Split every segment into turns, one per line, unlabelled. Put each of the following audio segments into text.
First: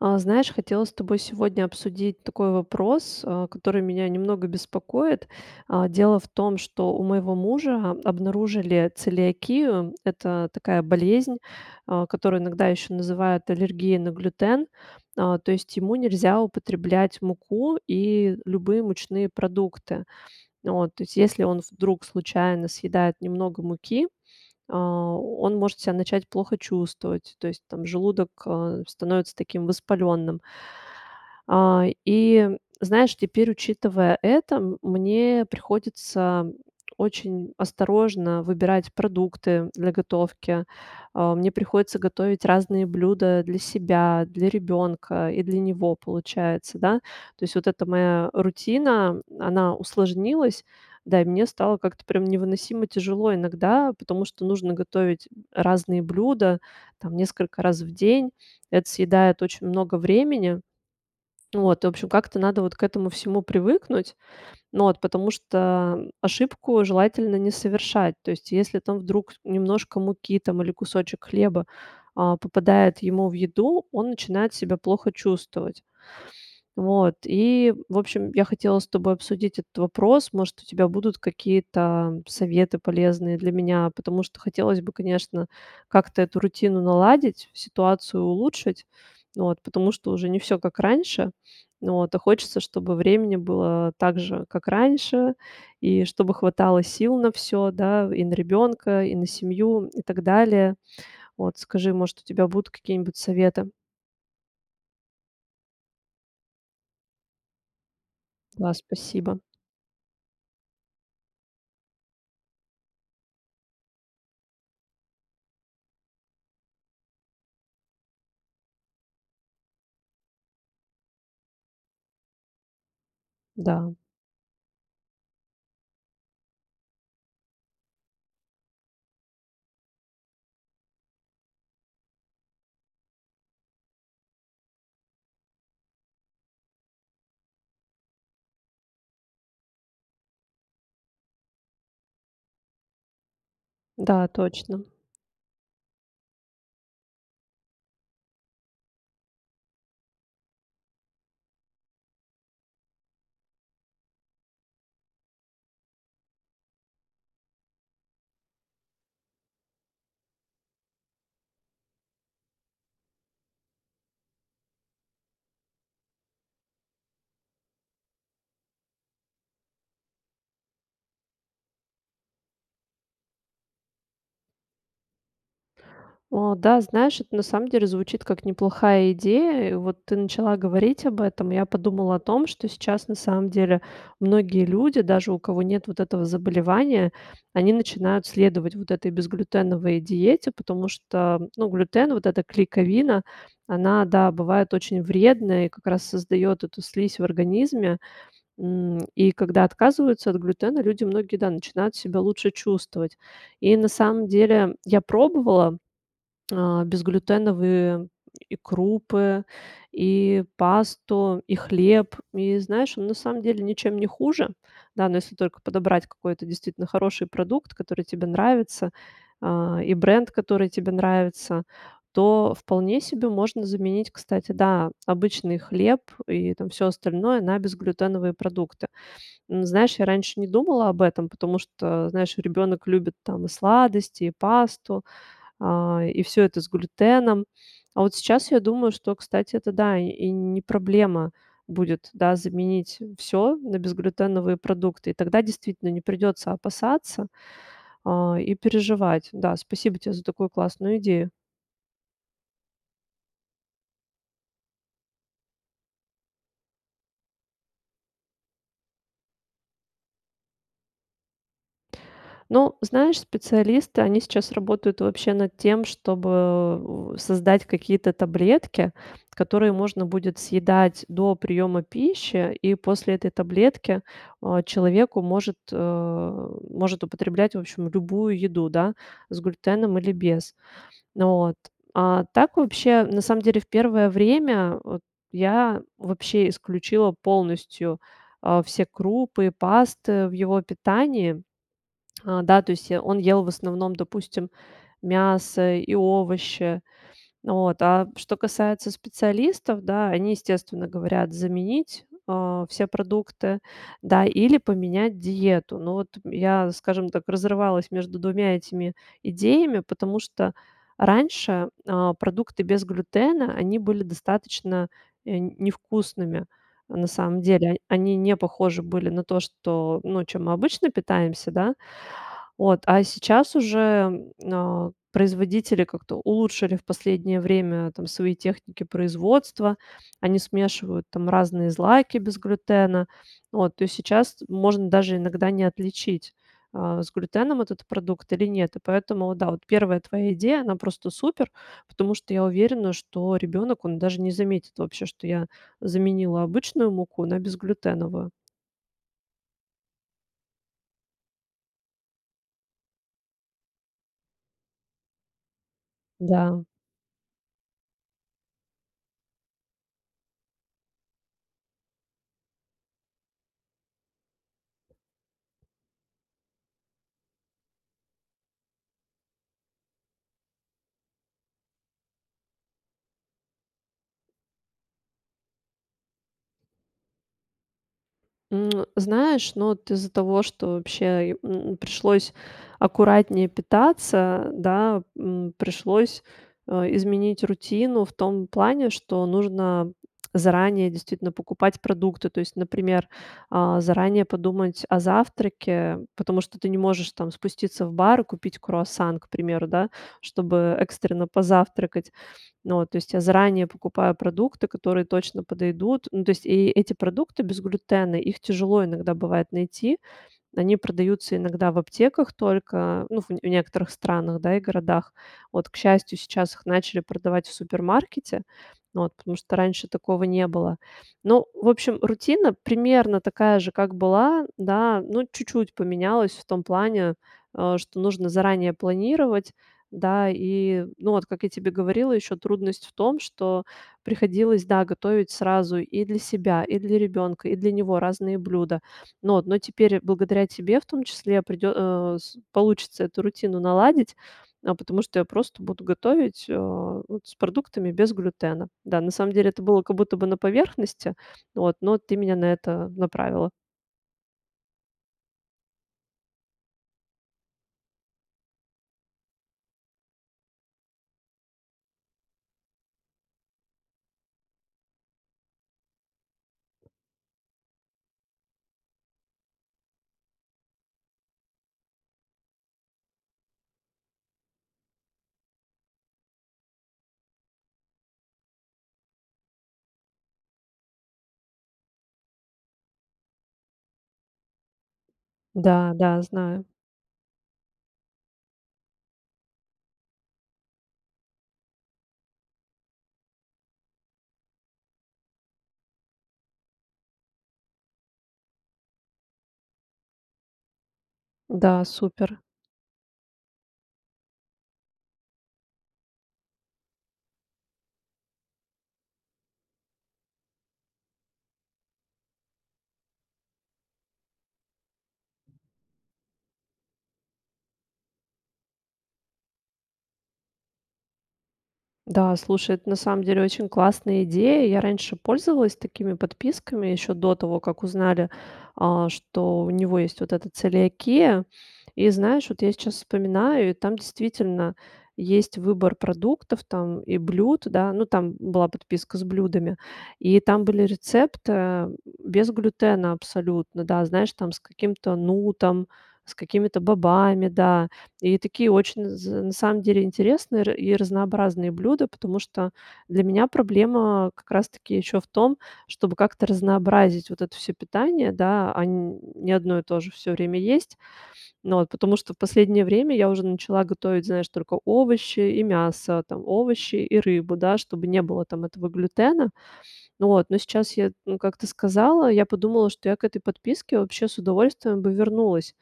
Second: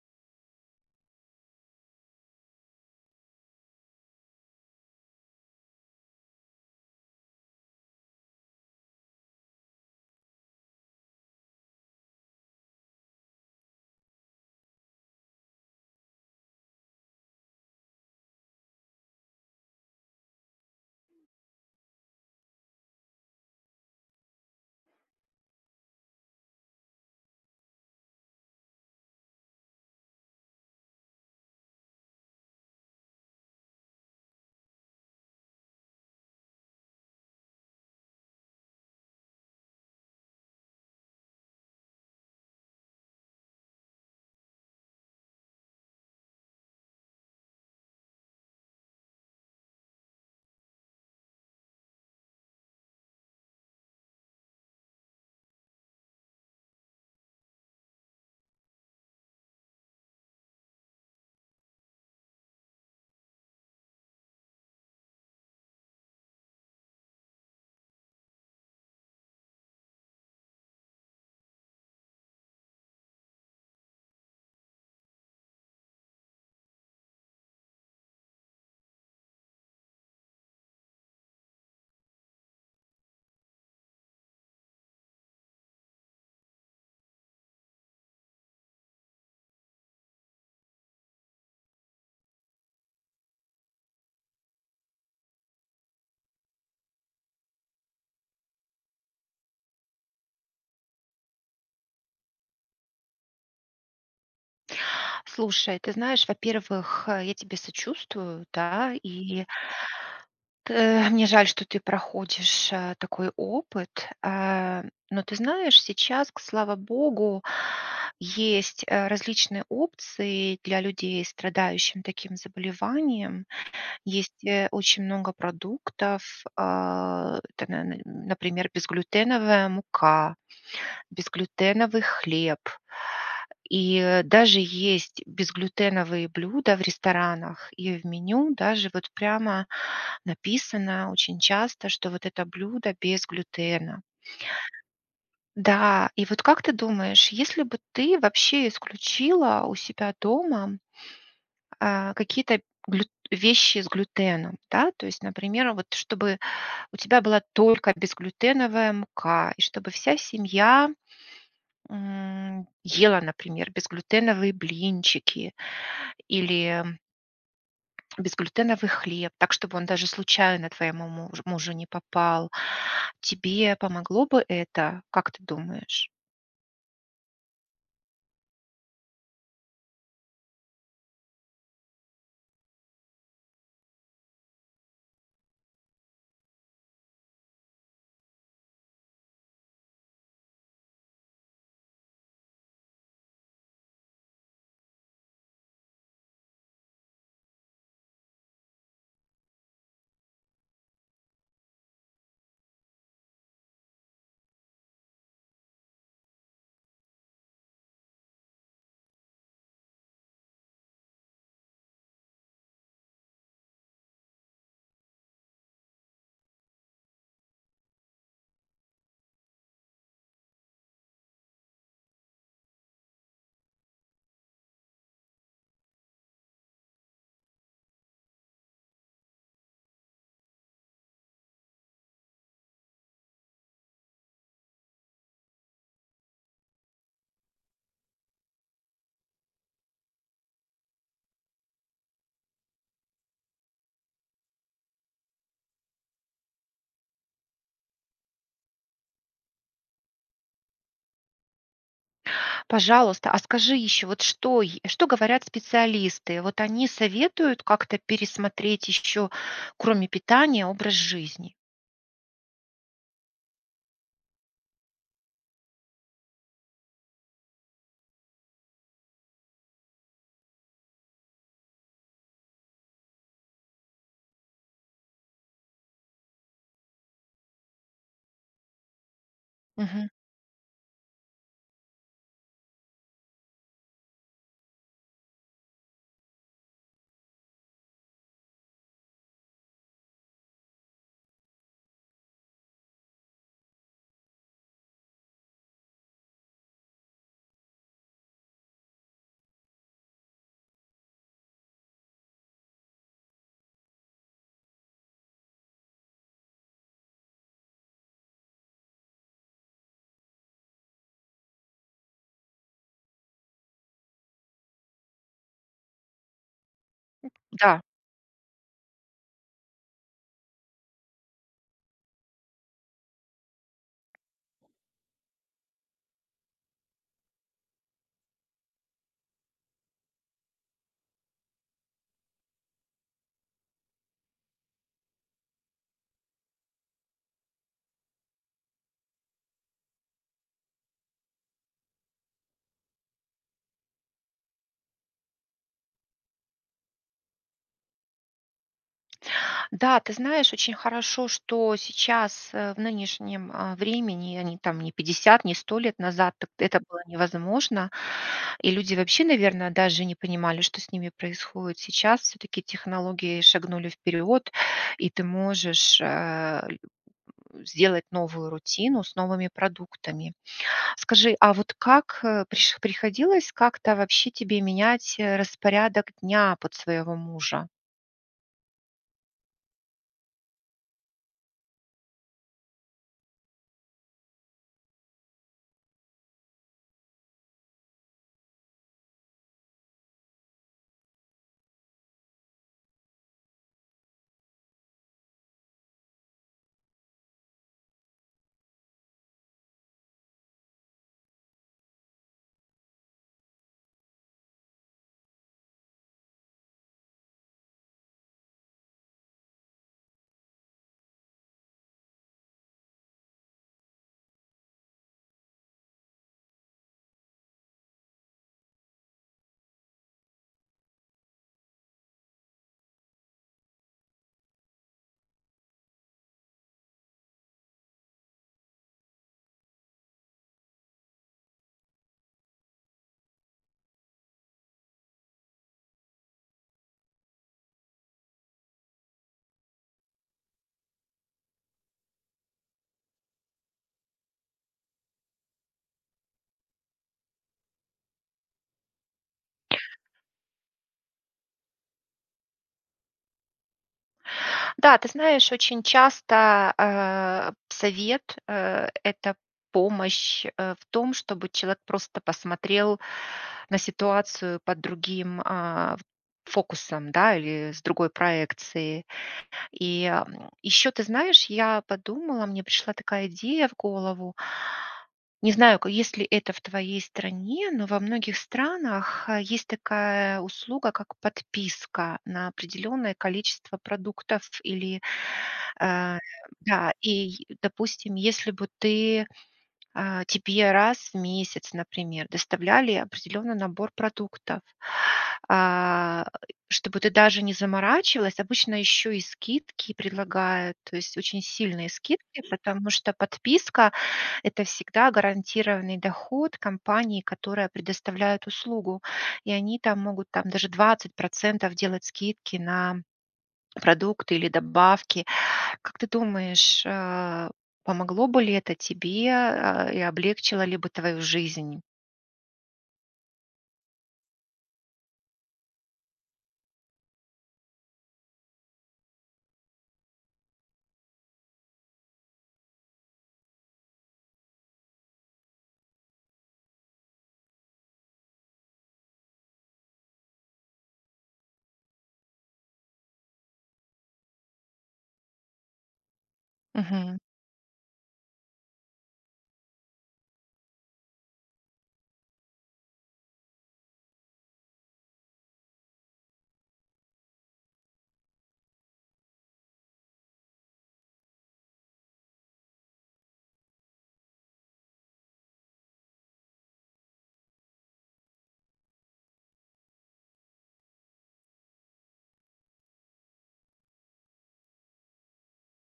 А, знаешь, хотела с тобой сегодня обсудить такой вопрос, а, который меня немного беспокоит. А, дело в том, что у моего мужа обнаружили целиакию- это такая болезнь, а, которую иногда ещё называют аллергией на глютен. А, то есть ему нельзя употреблять муку и любые мучные продукты. Вот, то есть, если он вдруг случайно съедает немного муки, а, он может себя начать плохо чувствовать. То есть, там, желудок, а, становится таким воспалённым. А, и, знаешь, теперь, учитывая это, м мне приходится очень осторожно выбирать продукты для готовки. А, мне приходится готовить разные блюда для себя, для ребёнка и для него, получается, да. То есть вот эта моя рутина, она усложнилась. Да, и мне стало как-то прям невыносимо тяжело иногда, потому что нужно готовить разные блюда, там, несколько раз в день. Это съедает очень много времени. Вот, в общем, как-то надо вот к этому всему привыкнуть. Ну вот, потому что ошибку желательно не совершать. То есть, если там вдруг немножко муки там или кусочек хлеба, а, попадает ему в еду, он начинает себя плохо чувствовать. Вот, и, в общем, я хотела с тобой обсудить этот вопрос. Может, у тебя будут какие-то советы полезные для меня, потому что хотелось бы, конечно, как-то эту рутину наладить, ситуацию улучшить. Вот, потому что уже не всё как раньше. Вот, а хочется, чтобы времени было так же, как раньше, и чтобы хватало сил на всё, да, и на ребенка, и на семью, и так далее. Вот, скажи, может, у тебя будут какие-нибудь советы?
Слушай, ты знаешь, во-первых, а, я тебе сочувствую,
Да,
да,
спасибо.
и тэ мне жаль, что ты проходишь, э, такой опыт, а. Но ты знаешь, сейчас, к слава богу, есть, э, различные опции для людей, страдающих таким заболеванием.
Да.
Есть, э, очень много продуктов, а, [unintelligible] например: безглютеновая мука, безглютеновый хлеб и, э, даже есть безглютеновые блюда в ресторанах, и в меню даже вот прямо написано очень часто, что вот это блюдо без глютена.
Да, точно.
Да, и вот как ты думаешь, если бы ты вообще исключила у себя дома э, какие-то глют вещи с глютеном, да? То есть, например, вот, чтобы у тебя была только безглютеновая мука, и чтобы вся семья, м, ела, например, безглютеновые блинчики или безглютеновый хлеб так, чтобы он даже случайно твоему муж мужу не попал. Тебе помогло бы это, как ты думаешь?
О да, знаешь, это на самом деле звучит как неплохая идея. Вот ты начала говорить об этом. Я подумала о том, что сейчас на самом деле многие люди, даже у кого нет вот этого заболевания, они начинают следовать вот этой безглютеновой диете, потому что, ну, глютен, вот эта клейковина, она, да, бывает очень вредная и как раз создаёт эту слизь в организме. М, и когда отказываются от глютена, люди многие, да, начинают себя лучше чувствовать. И на самом деле я пробовала, а, безглютеновые и крупы, и пасту, и хлеб. И знаешь, ну, на самом деле ничем не хуже. Да, но если только подобрать какой-то действительно хороший продукт, который тебе нравится, а, и бренд, который тебе нравится, то вполне себе можно заменить, кстати, да, обычный хлеб и там всё остальное на безглютеновые продукты. М, знаешь, я раньше не думала об этом, потому что, знаешь, ребенок любит там и сладости, и пасту, а, и всё это с глютеном. А вот сейчас я думаю, что, кстати, это да, и не проблема будет, да, заменить всё на безглютеновые продукты. И тогда действительно не придётся опасаться, а, и переживать. Да, спасибо тебе за такую классную идею.
Пожалуйста, а скажи ещё, вот что е что говорят специалисты? Вот они советуют как-то пересмотреть ещё, кроме питания, образ жизни?
Ну, знаешь, специалисты- они сейчас работают вообще над тем, чтобы, создать какие-то таблетки, которые можно будет съедать до приёма пищи, и после этой таблетки, а, человеку может э, может употреблять, в общем, любую еду, да. С глютеном
Мгм.
или без. Вот. А так вообще, на самом деле, в первое время, вот, я вообще исключила полностью, э, все крупы и пасты в его питании. Э, да, то есть, э, он ел в основном, допустим, мясо и овощи. Вот, а что касается специалистов, да: они, естественно, говорят заменить, а, все продукты, да, или поменять диету. Но вот я, скажем так, разрывалась между 2 этими идеями, потому что раньше, а, продукты без глютена, они были достаточно, э, невкусными, а, на
М,
самом деле.
да.
Они не похожи были на то, что, ну, чем мы обычно питаемся, да. Вот, а сейчас уже, а, производители как-то улучшили в последнее время там свои техники производства. Они смешивают там разные злаки без глютена. Вот, то сейчас можно даже иногда не отличить, а, с глютеном этот продукт или нет. И поэтому вот да, вот 1 твоя идея, она просто супер. Потому что я уверена, что ребенок, он даже не заметит вообще, что я заменила обычную муку на безглютеновую.
Да, ты знаешь, очень хорошо, что сейчас, э, в нынешнем, э, времени, а не там, не 50, не 100 лет назад, т
Да.
это было невозможно. И люди вообще, наверное, даже не понимали, что с ними происходит. Сейчас всё-таки технологии шагнули вперёд. И ты можешь, э, сделать новую рутину с новыми продуктами. Скажи, а вот как, э, приш приходилось как-то вообще тебе менять, э, распорядок дня под своего мужа?
М, знаешь, ну, вот из-за того, что вообще, э, м, пришлось аккуратнее питаться, да. М, пришлось, э, изменить рутину в том плане, что нужно заранее действительно покупать продукты. То есть, например, а, заранее подумать о завтраке. Потому что ты не можешь там спуститься в бар, купить круассан, к примеру, да, чтобы экстренно позавтракать. Ну вот, то есть, я заранее покупаю продукты, которые точно подойдут. Ну, то есть, и эти продукты без глютена, их тяжело иногда бывать найти. Они продаются иногда в аптеках только, ну ф в некоторых странах, да, и городах. Вот, к счастью, сейчас их начали продавать в супермаркете, вот, потому что раньше такого не было. Ну, в общем, рутина примерно такая же, как была, да. Ну, чуть-чуть поменялась в том плане, э, что нужно заранее планировать, да. И, ну, вот, как я тебе говорила, еще трудность в том, что приходилось, да, готовить сразу и для себя, и для ребенка, и для него разные блюда. Но но теперь, благодаря тебе в том числе, придё э, с получится эту рутину наладить. Э, потому что я просто буду готовить, э, вот с продуктами без глютена. Да, на самом деле это было как будто бы на поверхности, вот, но ты меня на это направила.
Да, ты знаешь, очень часто, э, совет, э- это помощь, э, в том, чтобы человек просто посмотрел на ситуацию под другим, а, фокусом, да. Или с другой проекцией. И, м, ещё, ты знаешь, я подумала, мне пришла такая идея в голову. Не знаю, к есть ли это в твоей стране, но во многих странах, э, есть такая услуга как подписка на определённое количество продуктов или,
Да
э
да. Знаю.
да. Ий допустим, если бы ты, э, тебе раз в месяц, например, доставляли определённый набор продуктов, а, чтобы ты даже не заморачивалась. Обычно ещё и скидки предлагают. То есть очень
Да,
сильные
супер.
скидки, потому что подписка- это всегда гарантированный доход компании, которая предоставляет услугу. И они там могут там даже 20 % делать скидки на продукты или добавки. Как ты думаешь, э, помогло бы ли это тебе, а, и облегчило ли бы твою жизнь?
Да, слушай, это на самом деле очень классная идея. Я раньше пользовалась такими подписками, ещё до того, как узнали, а, что у него есть вот эта целиакея. И знаешь, вот я сейчас вспоминаю, и там действительно есть выбор продуктов там и блюд, да. Ну, там была подписка с блюдами. И там были рецепт, э, без глютена абсолютно, да. Знаешь, там с каким-то нутом, с какими-то
Мгм.
бобами, да. И такие очень з на самом деле интересные и ра разнообразные блюда. Потому что для меня проблема как раз таки ещё в том, чтобы как-то разнообразить вот это всё питание, да. А н не одно и то же всё время есть. Ну вот, потому что в последнее время я уже начала готовить, знаешь, только овощи и мясо, там. Овощи и рыбу, да, чтобы не было там этого глютена. Вот, но сейчас я, м, как-то сказала, я подумала, что я к этой подписке вообще с удовольствием бы вернулась.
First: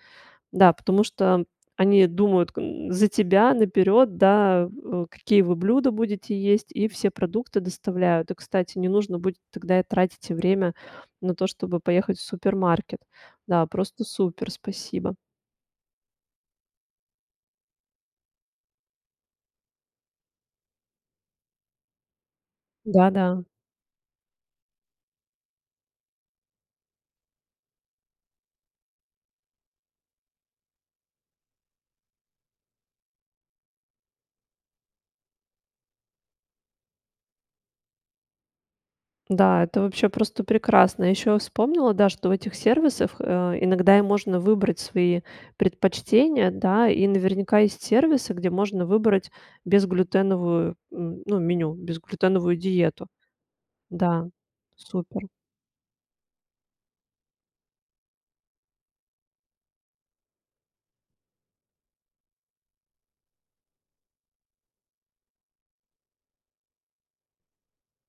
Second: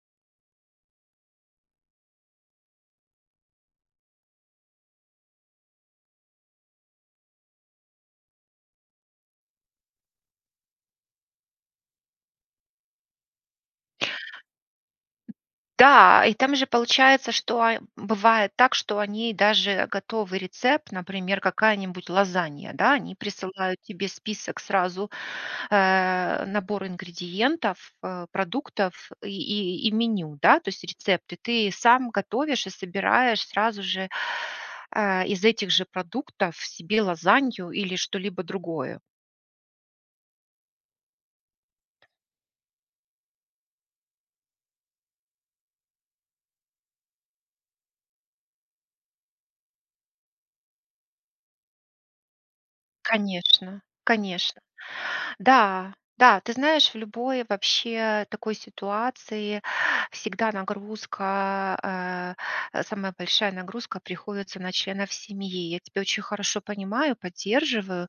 Да, потому что они думают, за тебя наперёд, да, э, какие вы блюда будете есть и все продукты доставляют. И, кстати, не нужно будет тогда и тратить время на то, чтобы поехать в супермаркет. Да, просто супер. Спасибо.
Да, и там же получается, что, бывает так, что они даже готовый рецепт, например, какая-нибудь лазанья, да.
Да
Они
да.
присылают тебе список сразу, э, набор ингредиентов, э, продуктов и и и меню, да. То есть рецепты. Ты сам готовишь и собираешь сразу же, а, из этих же продуктов себе лазанью или что-либо другое.
Да, это вообще просто прекрасно. Ещё я вспомнила, да, что в этих сервисах, э, иногда и можно выбрать свои предпочтения, да. И наверняка есть сервисы, где можно выбрать безглютеновую, м, ну, меню. Безглютеновую диету.
Конечно
Да.
конечно.
Супер.
Да да. Ты знаешь, в любой вообще такой ситуации всегда нагрузка, э, э, самая большая нагрузка приходится на членов семьи. Я тебя очень хорошо понимаю, поддерживаю.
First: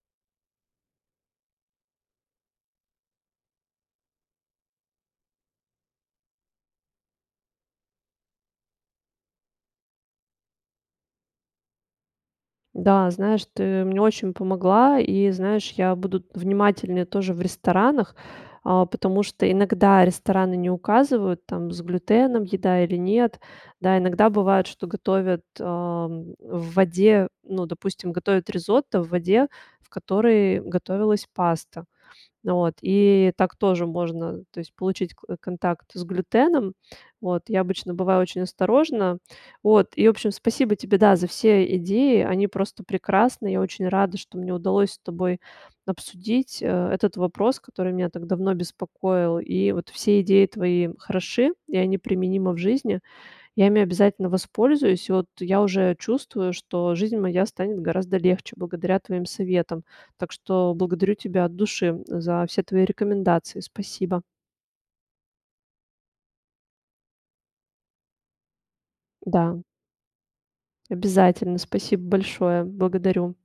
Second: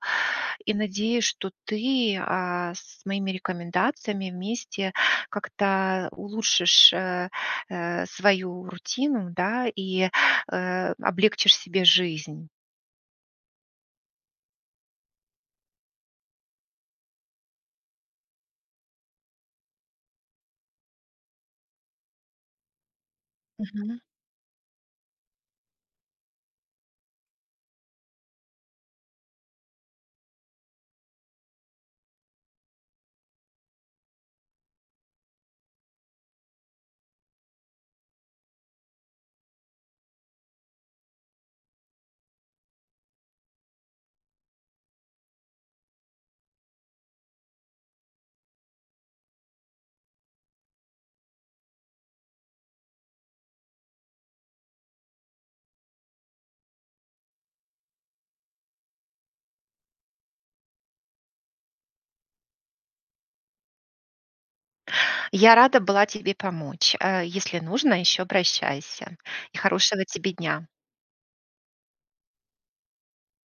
И надеюсь, что ты, а, с моими рекомендациями вместе как-то улучшишь, э, э, свою рутину, да. И, э, облегчишь себе жизнь.
Да, знаешь, ты мне очень помогла. И, знаешь, я буду внимательнее тоже в ресторанах, а, потому что иногда рестораны не указывают, там, с глютеном еда или нет, да.
Мгм.
Иногда быает, что готовят, а, м, в воде: ну, допустим, готовят ризотто в воде, в которой готовилась паста. Вот, и так тоже можно, то есть получить к контакт с глютеном. Вот. Я обычно бываю очень осторожна. Вот. И, в общем, спасибо тебе, да, за все идеи. Они просто прекрасны. Я очень рада, что мне удалось с тобой обсудить э, этот вопрос, который меня так давно беспокоил. И вот все идеи твои хороши, и они применимы в жизни. Я ими обязательно воспользуюсь. И вот я уже чувствую, что жизнь моя станет гораздо легче благодаря твоим советам. Так что благодарю тебя от души за все твои рекомендации. Спасибо.
Я рада была тебе помочь! Э, если нужно, ещё обращайся. И
Да.
хорошего тебе дня.
Обязательно. Спасибо большое! Благодарю.